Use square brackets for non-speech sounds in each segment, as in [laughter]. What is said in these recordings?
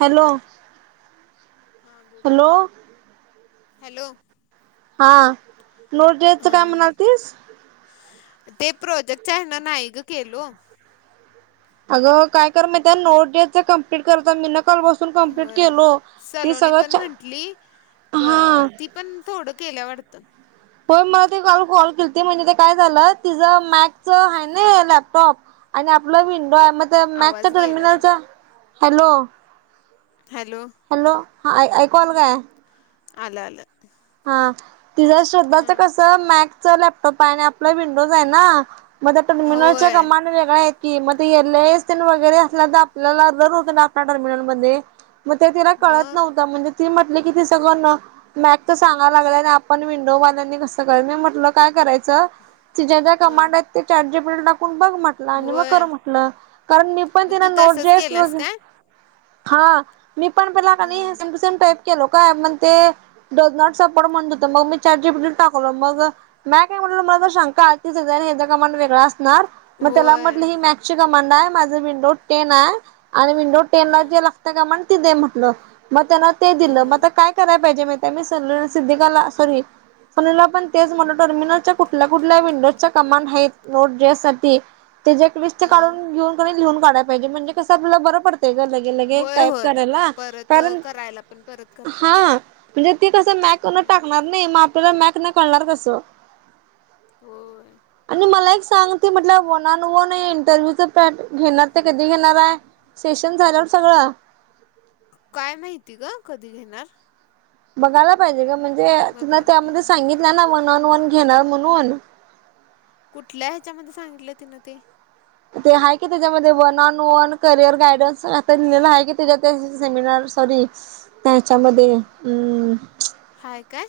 Hello. हा, बोल. Hello hello. हा. नोट द्यायचं, काय हां म्हणालतीस? ते प्रोजेक्टचं हाय ना, नाही गं केलो. अगं, काय कर मी त्या नोट द्यायचं कम्प्लीट करचा. मी न कल बस होय. सलोनी पण म्हंटली. क हा ती पण, थोडं केल्या वाटतं. पण मला तेल कॉल केलती, म्हणजे ते काय झालं. तिचं मॅथचं हाय नं लॅपटॉप. आणि आपला विंडोय. मग मॅगच्या आवाज गेला तुझा टर्मिनलचा. हॅलो. हॅलो. हॅलो, हा. ऐकू आलं काय? आलं- आलं. हा. तीझं, श्रद्धाच हां कसं, मॅकचं लॅपटॉपाय अन् आपला विंडोजाय ना. मग त्या टर्मिनल च्या होय कमांड वेगळ्यायत की. मग ते एल एस वगैरे असल्या तर आपल्याला [unintelligible] आप टर्मिनलमध्ये. मग ते तिला कळत मग नव्हंत. म्हणजे ती म्हटली की, ती सगळं न मॅक चं सांगाय लागलाय. न आपण विंडोवाल्यांनी कसं कर? मी म्हटलं, काय करायच चं. ज्या- ज्या हां कमांडयत ते चॅट जी पी टी ला टाकून बघ, मट ल आणि मग होय कर म्हटलं. कारण मी पण मग तिना तू नोट तसंच जस केलास वगैर, काय हा. मी पण पला कनिय, हं सेम टू सेम टाईप केलो. का म्हण ते डझ नॉट सपर्ट म्हणत होतं. मग मी चॅट जी पी टी ला टाकलो. मग म्या काय म्हटलो, मला जर शंका आलती. याचा आणि हेचा कमांड वेगळा अस णार. म त्याला होय म्हटलं, ही मॅकची कमांडाय. माझ विंडो टेनाय. आणि विंडो टेनला हं जे लागत कमांड ती दे म्हटलं. मग त्यांन ते हां दिलं. हां मग काय कराय पाहिजे? म त्या म सल सिद्धिकाला सॉरी म्हला पण तेच म्हटलं. टर्मिनलच्या कुठल्या- कुठल्या विंडोजच्या कमांड हायेत, नोट देयासाठी. त्याजी एक लिस्ट हां काढून घेऊन, लिहून काढय पाहिजे. म्हणजे कसं, आपल्याला बरं पडतंय गं लई. ते लगे, होय टाईप होय करायला. परत कारण, करायला पण परत हा. करताना म्हणजे ते कसं मॅकन हं टाकणार, नाही. मग आपल्याला मॅकनं, कळणार कसं? हो. आणि मला एक सांग. ते म्हटलं, वन अन वन या इंटरव्ह्यूच कार्ड घेणार ते कधी घेणार आहे सेशन झाल्यावर सगळं. काय माहिती गं कधी घेणार. बघायला पाहिजे गं म्हणजे तुला बघायला त्यामध्ये पाहिजे होय. सांगितलं ना वन ऑन वन घेणार म्हणून. कुठल्या ह्याच्यामध्ये सांगितलं तिनं ते? ते आहे की त्याज्यामध्ये one on one career guidance आता लिहिलेला आहे की त्याज्या त्या सेमिनार तरी त्याच्यामध्ये उम्म. हाय काय?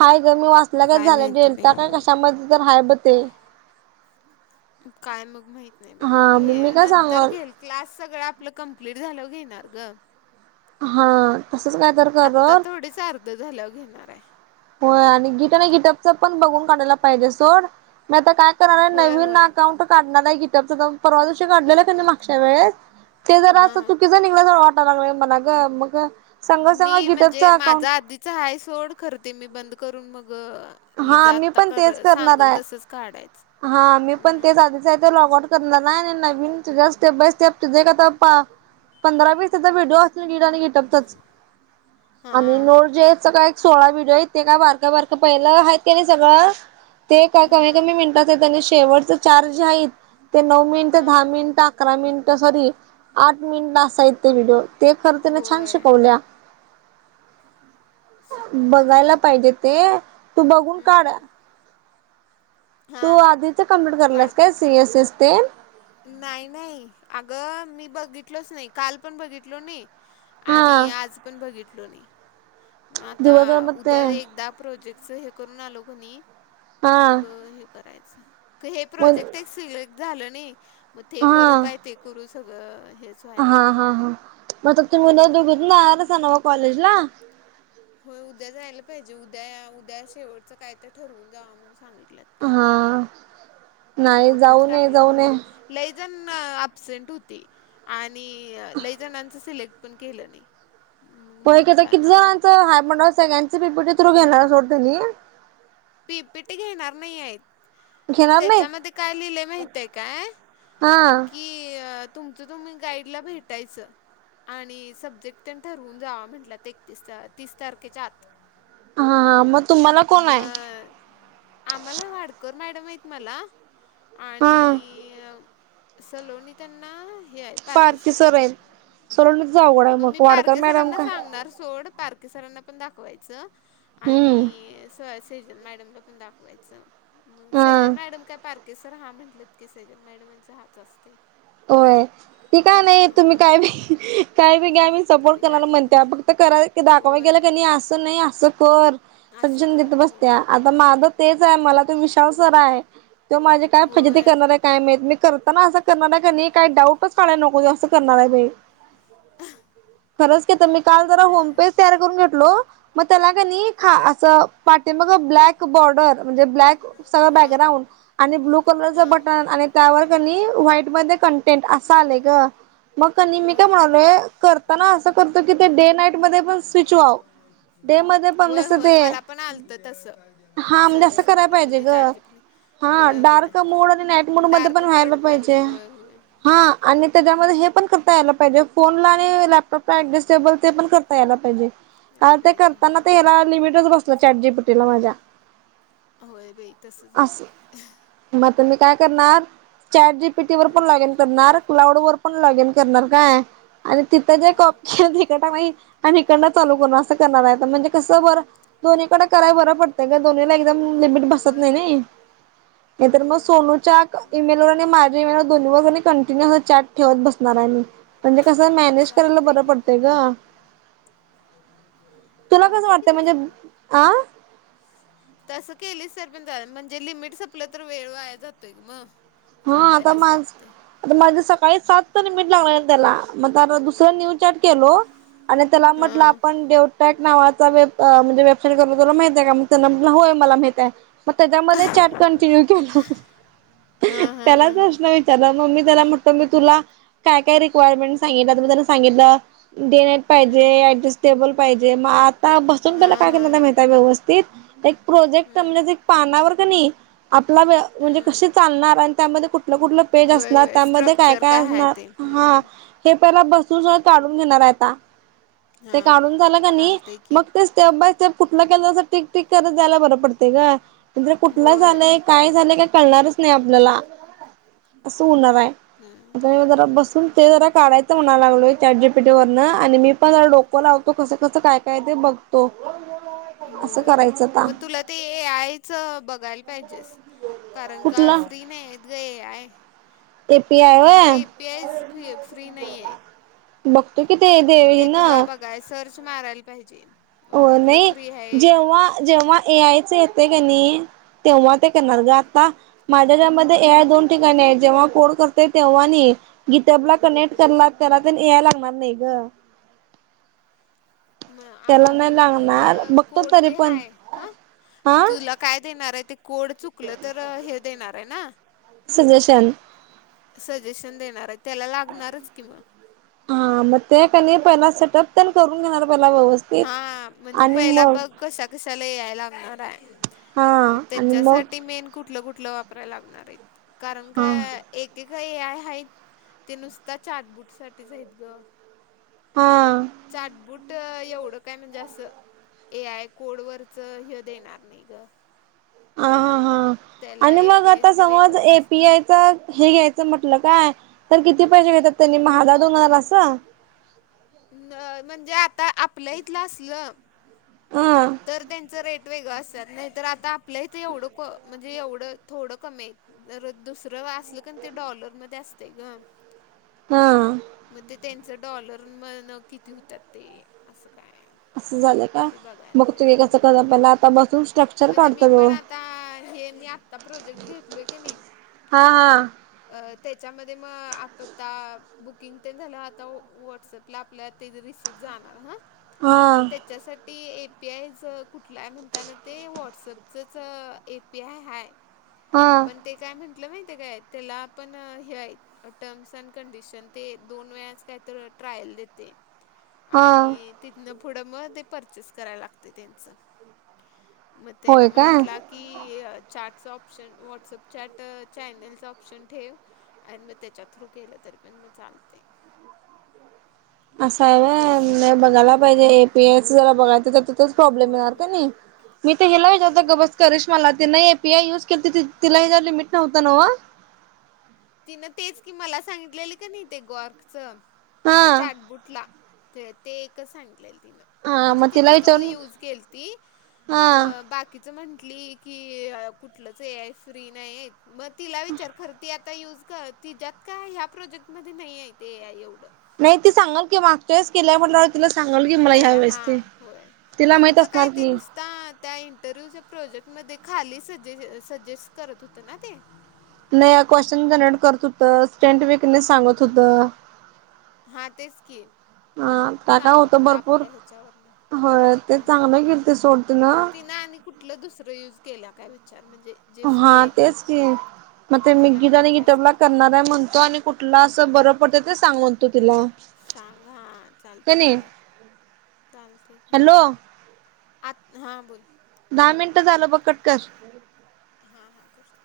हाय गं मी वाचल्या गत काय झालं माहिती बाई. डेल्टा काय कशामध्ये तर हाय ब ते. काय मग महित नाही बाई हा मग मी घे काय नंतर सांगल घेल क्लास सगळं आपलं कंप्लीट झाल्यावर घेणार गं. हा तसच काय तर आता करल थोडीच अर्ध झाल्यावर घेणार आहे. होय आणि गीट आणि गीटबच पण बघून काढायला पाहिजे सोड. मी आता काय करणार आहे होय नवीन होय अकाउंट काढणार आहे गीटप परवाशी काढलेला त्यांनी मागच्या वेळेस ते जरा असं हा. चुकीचां निघला. [unintelligible] वाटाय लागलं मला गं मग संग संग गीटपच अकाउंट चा आला हाय सोड खरं ते मी बंद करून मग अ हि हा जा मी आता पण तेच करय करणार सांगल आहे. तसच काढायचं हम्म. चा ते लॉग आऊट करणार नाही नाही नवीन तिज्याच ते बेच त्या तुजे का आता ते पा पंधरा वीस तर व्हिडिओ असतील गीट आणि गिटपतच हा आणि नोट जेच्या काय सोळा व्हिडिओ येते का बारकं बारकं पहिलं आहेत का नाही सगळं? ते काय हा कमी-कमी मिनिटच त्यांनी शेवटच चार्ज आहेत- ते नऊ मिनिटं, हा दहा मिनिटंअकरा मिनिटं. सॉरी आठ मिनिटला असाय ते व्हिडिओ. ते खरं त्याने छान होय. शिकवल्या. शिकवल्या बघायला सोड पाहिजे ते तू बघून काढ हम्म तू हा. आधीचा कम्प्लीट करल्यास काढतो काय की सी एस एस ते? नाही नाही अगं मी बघितलोच नाही काल पण बघितलो नाही हा आणि आज पण बघितलो नाही म आता दिवसभर मग ते उद्या एकदा प्रोजेक्टचा हे करून आलो की नाही हा मग हे करायचं. क हे मग प्रोजेक्ट ही सिलेक्ट झालं नाही म ते हा करू काय ते करू सगळं हेच. हा व्हायला लागले हा हा म आता तुम्ही ना म्हणून दोघी मग नाय नाही ना बाई असा नव कॉलेजला. [inaudible] होय उद्या जायला पाहिजे उद्या उद्या शेवटचं काय तर ठरवून जा म्हणून सांगितलंय. हा नाही नोटीस जाऊ न ये टाकल्यात जाऊन ये. नव्ह लई जन अ ॲबसेंट होती आणि लई जणांचं सिलेक्ट पण केलं नाही. मग पण हे केता म्हंटलं किती आता जणांचं हाय मंडळं सगळ्यांचा पी पी टी थ्रू घेणार सोडते नी. पी पी टी घेणार नाही आहेत. घेणार नाहीत त्याच्यामध्ये काय लिहिलं माहितय काय हा की अ तुमचं तुम्ही गाईडला भेटायचं. आणि सब्जेक्ट तेन ठरवून जावा म्हटलं ते एकतीस तीस तारखेच्या आत. हा हा म तुम्हाला कोण आहे? [unintelligible] आम्हाला वाडकर मॅडम आहेत मला. हा आणिय सलोनी त्यांना हे आहेत पारके सर आहेत सोडवणीच अवघड आहे मग मी वाडकर पारके मॅडम सरांना काय सांगणार सोड पार के सरांना पण दाखवायचं हम्म आणि सय. सेजल मॅडमला पण दाखवायचं. म हा सेजन मॅडम काय पारकेसर हा म्हटलेत की सैजन मॅडम यांचा हाच असतेय. ओय ठी काय नाही तुम्ही काय बे काय बेघ्यामी सपोर्ट तुम्ही काय कणारला पण म्हणते घ्या फक्त करा दाखवाय गेले होय क नाही आस नाही आस आहे. कर असं सजेशन देत कर बसत्या होय आता माझं तेच आहे मला त विशाल सर आहे. ते माझे काय फजिती होय करणार आहे काय माहीत मी करताना असं करणार आहे काही डऊटच काढायल नको असं करणार आहे. खरंच का तर मी काल जरा काय होम पेज तयार करून घेतलो मग त्याला का नाही ख हं असं. पाठी माग ब्लॅक बॉर्डर म्हणजे ब्लॅक सगळं हं बॅकग्राउंड आणि ब्लू कलरच हं बटन आणि त्यावर कणी व्हाईट मद्ये कंटेंट असं आलंय ग. मग क मी काय हं म्हणालोय करताना असं करतो की ते डे नाईट मध्ये पण स्विच व्हाव. ते मध्ये पण होय जसं होय ते मला पण आलतं हा तसं म्हणजे असं करायला सजेशनला पाहिजे म्हणजे ग. चाट जीपीटी हा होय होय डार्क मोड आणि नाईट मोड मध्ये डार्क पण व्हायला मोड पण पाहिजे. होय होय हा आणि त्याच्यामध्ये हे पण करता यायला पाहिजे फोनला आणि लॅपटॉपला ऍडजस्टेबल ते पण कर यला पाहिजे दिला काल ते पाहिजे करताना होय त्याला लिमिटच बसला चॅटजीपटीला माझ्या होय बाई तसच होते. असं. मग त मी काय करणार चॅटजीबीटी वर पण हम्म लॉगिन करणार क्लाउड वर पण लॉग इन करणार काय. आणि तिथं जे कॉप हम्म के तिक मा [unintelligible] चालू करणर अस करणार आता म्हंजे कस दोन्हीकड कराय बर पडतय ग दोन्हीला लिमिट बसत होय नाही होय नी नाहीतर मग हम्म सोनुच्या ईमेल आणि माझ्या जे दोन् कंटिन्यूस चॅट ठेवत बसणार आहे मी म्हणजे कसं मॅनेज करायला चालतय बरं की पडतंय ग. चालतय कि तस पण. आं. तसं केलीच तर पण म्हणजे लिमिट संपलं तर वेळ वाया जातोय ग मग. हा आता थांबायलाच माझ लागतय आता माझे सकाळी सात तरमिट लागले त्याला मग तर दुसरं न्यू चॅ्ट केल. आणि त्याला हा म्हटलं आपण देवटॅक नावाचा वे म्हणजे वेबसाईट करून तला माहितय का मग त्यां होय मला माहितय मग त्याच्यामध्ये च कंटीन्यू केलो. हा हा हा त्यालाच हा असण त्याला मग मी त्याला म्हटत मी तुला काय काय रिक्वायरमेंट सांगितलं त त्याला सांगितलं डेनाईट पाहिजे हम्म ऍडजस्टेबल पाहिजे मग आता बसून हा पला काय हा कर हा माहिताय व्यवस्थित. एक प्रोजेक्ट हम्म म्हणजे एक पानावर क नाही आपला म्हणजे हम्म कसे चालणार आणि त्यामध्ये कुठ कुठकुठल पेज होय असणार होय त्यामध्ये काय स्ट्रक्चर काय आहे ते असणार हा. हम्म हे पहिला बसून स काढून घेणार आता हा ते काढून झालं क नाही चालतय की मग तेच ते बा सप कुठलं केलंं टक टक करत जायला बरं पडतेय का म्हे कुठलं होय झालंय काय झा का कळणारच नाही आपल्याला असं होणार आहे. हा. जरा बसून ते जरा काढायचं म्हणा लालय चॅटजीबीटी वरन आणि मी पण जरा डोक ो लावतो कसं कसं काय काय ते बघतो असं होय करायचं आता मग तुला ते आ आई च बघायला पाहिजेस कारण का कुठला फ्री नाही य इ आई. एपी आय म्हणजे व्हय एपीआय फ फ्री नाही आहेत. बघ तू कि ते. मग देवी ते ना तुला बघाय सर्च मारायला पाहिजे. हो कुठलं नाही फ्री आहेत. जेव्हा जेव्हा ए आयचं येतं क नई. तेव्हा ते करणार ग. हं. आत्ता माझ्या ह्याच्यामध्ये ए आय दोन ठिकाणी आहे, जेव्हा कोड करते तेव्हा नी, गीतबला कनेक्ट करणार त्याला ते न ए आय लागणार नाही ग. म त्याला आता नाही म्हणजे लागणार तुझं बघतो कोड तरी जे पण हाय हा? हा तुला काय देणार आहे ते कोड चुकलं तर हे देणार आहे ना? सजेशन. सजेशन देणार आहे, त्याला लागणारच की मग? हा मग ते क नई पहिला सेटअप तेन करून घ्यायला पहिला व्यवस हा म्हणजे पहिला बघ कशा कशाला ए आय लागणारे. हा मग आणि मग त्याच्यासाठी मेन कुठलं कुठलं वापरायला लागणार आहे, कारण हा का एके का ए आय आहेत ते नुसतं चाटबुटसाठीच आहेत ग. हा. चाटबूट एवढं काय म्हणजे असं ए आय कोडवरचं हे देणार नाही ग. ह हां हां त्याला आणि ए मग पी आय आता सी समज वेगळंच ए पी असणार. आय तर हे घ्यायचं म्हटलं काय तर किती पैसे घेतात त्यांनी म हजर दोन हजार असं? म्हणजे आता आपलं इथलं असलं हा. तर त्यांचं रेट वेगळं असत्यात, नाहीतर आता आपल्या इथं एवढं को म्हणजे एवढं थोडं कमी आहे. जर दुसरं असलं क न ते डॉलर मध्ये असतंय ग. हा. मग ते त्यांचं डॉलर म किती होतात ते असं काय? असं झालंय का? ते बघायला मग म्हणजे मी काढतो पण आता हे मी आता प्रोजेक्ट घेत लोय की नाही? हा हा. त्याच्यामध्ये मग आता बुकिंग तेन झालं त व्हॉट्सॲप ला आपल्या ते रिसिप्ट जाणार हा हा हा मग त्याच्यासाठी पी आय जं कुठला आहे म्हणताना ते व्हॉट्सअपचंच ए पी आय हाय. हा. पण ते काय म्हंटलं माहितीय काय त्याला आपण हे हाय टर्म्स अँड कंडिशन ते दोन वेळास काय तर ट्रायल देते. हा आणि तिथनं पुढं मग ते परचेस करायला लागते त्यांचं. मग होय तेनं काय म्हंटला की चाटचं ऑप्शन व्हॉट्सअप चॅट चॅनलचं ऑप्शन ठेव. अन् मग त्याच्या थ्रू केलं तरी पण मग चालते. असा आहे असं व्हय, आहे नाही ते बघायला पाहिजे ए होय पी आयचं जरा बघायचं तर तोच प्रॉब्लेम होय येणारं का होय नाही? मी तर याला होय. गवस करत मला तिनं हे पी आय युज के तिलाही झाले लिमिट नव्हतं नव्हं. तिनं तेच कि मला सांगितलेले का नाही ते गॉर्कचं ते हा चाटबुटला? ते ते एक सांगितलेल तिनं. हा म्हणजे मग तिनं तिला तो विचारून यूज केलती हा मग बा तिच म्हंटली की कुठलचं ए आय फ्री नाही मग तिला विचार खरं ते त्या युज कर तिच्यात काय ह्या प्रोजेक्टमध्ये नाहीय ते एवढं. नाही ते सांगल की मागच्या वेळेस केलाय म्हटल्यावर तिला सांगाल की मला ह्या केलं वेळेस ते हां तिला माहित असणार की. ता त्या इंटरव्ह्यूच्या प्रोजेक्ट मध्ये खाली स सजेस्ट करत होते ना ते. नाही क्वेशचन जनरेट करत होत. [unintelligible] सांगत होत. हा तेचकी. हा काका होत भरपूर ह्याच्यावरनं. होय ते होय. चांगलं केलती सोड तिन. तिनं आणि कुठलं दुसरं युज केल्या काय विचार म्हणजे? जे हा फ्री आहे ते? तेच की मग मी तिला गीता आणि माहिती गीटला असणार. करणार हाय म्हणतो आणि कुठ कुठला अस बरं पडतं ते सांग म्हणतो तिला. सांगा हा चालतय कणी की चालतय की. हॅलो आत हा बोल. दहा मिनटं झालं बघ कटकर. हा हा करतो.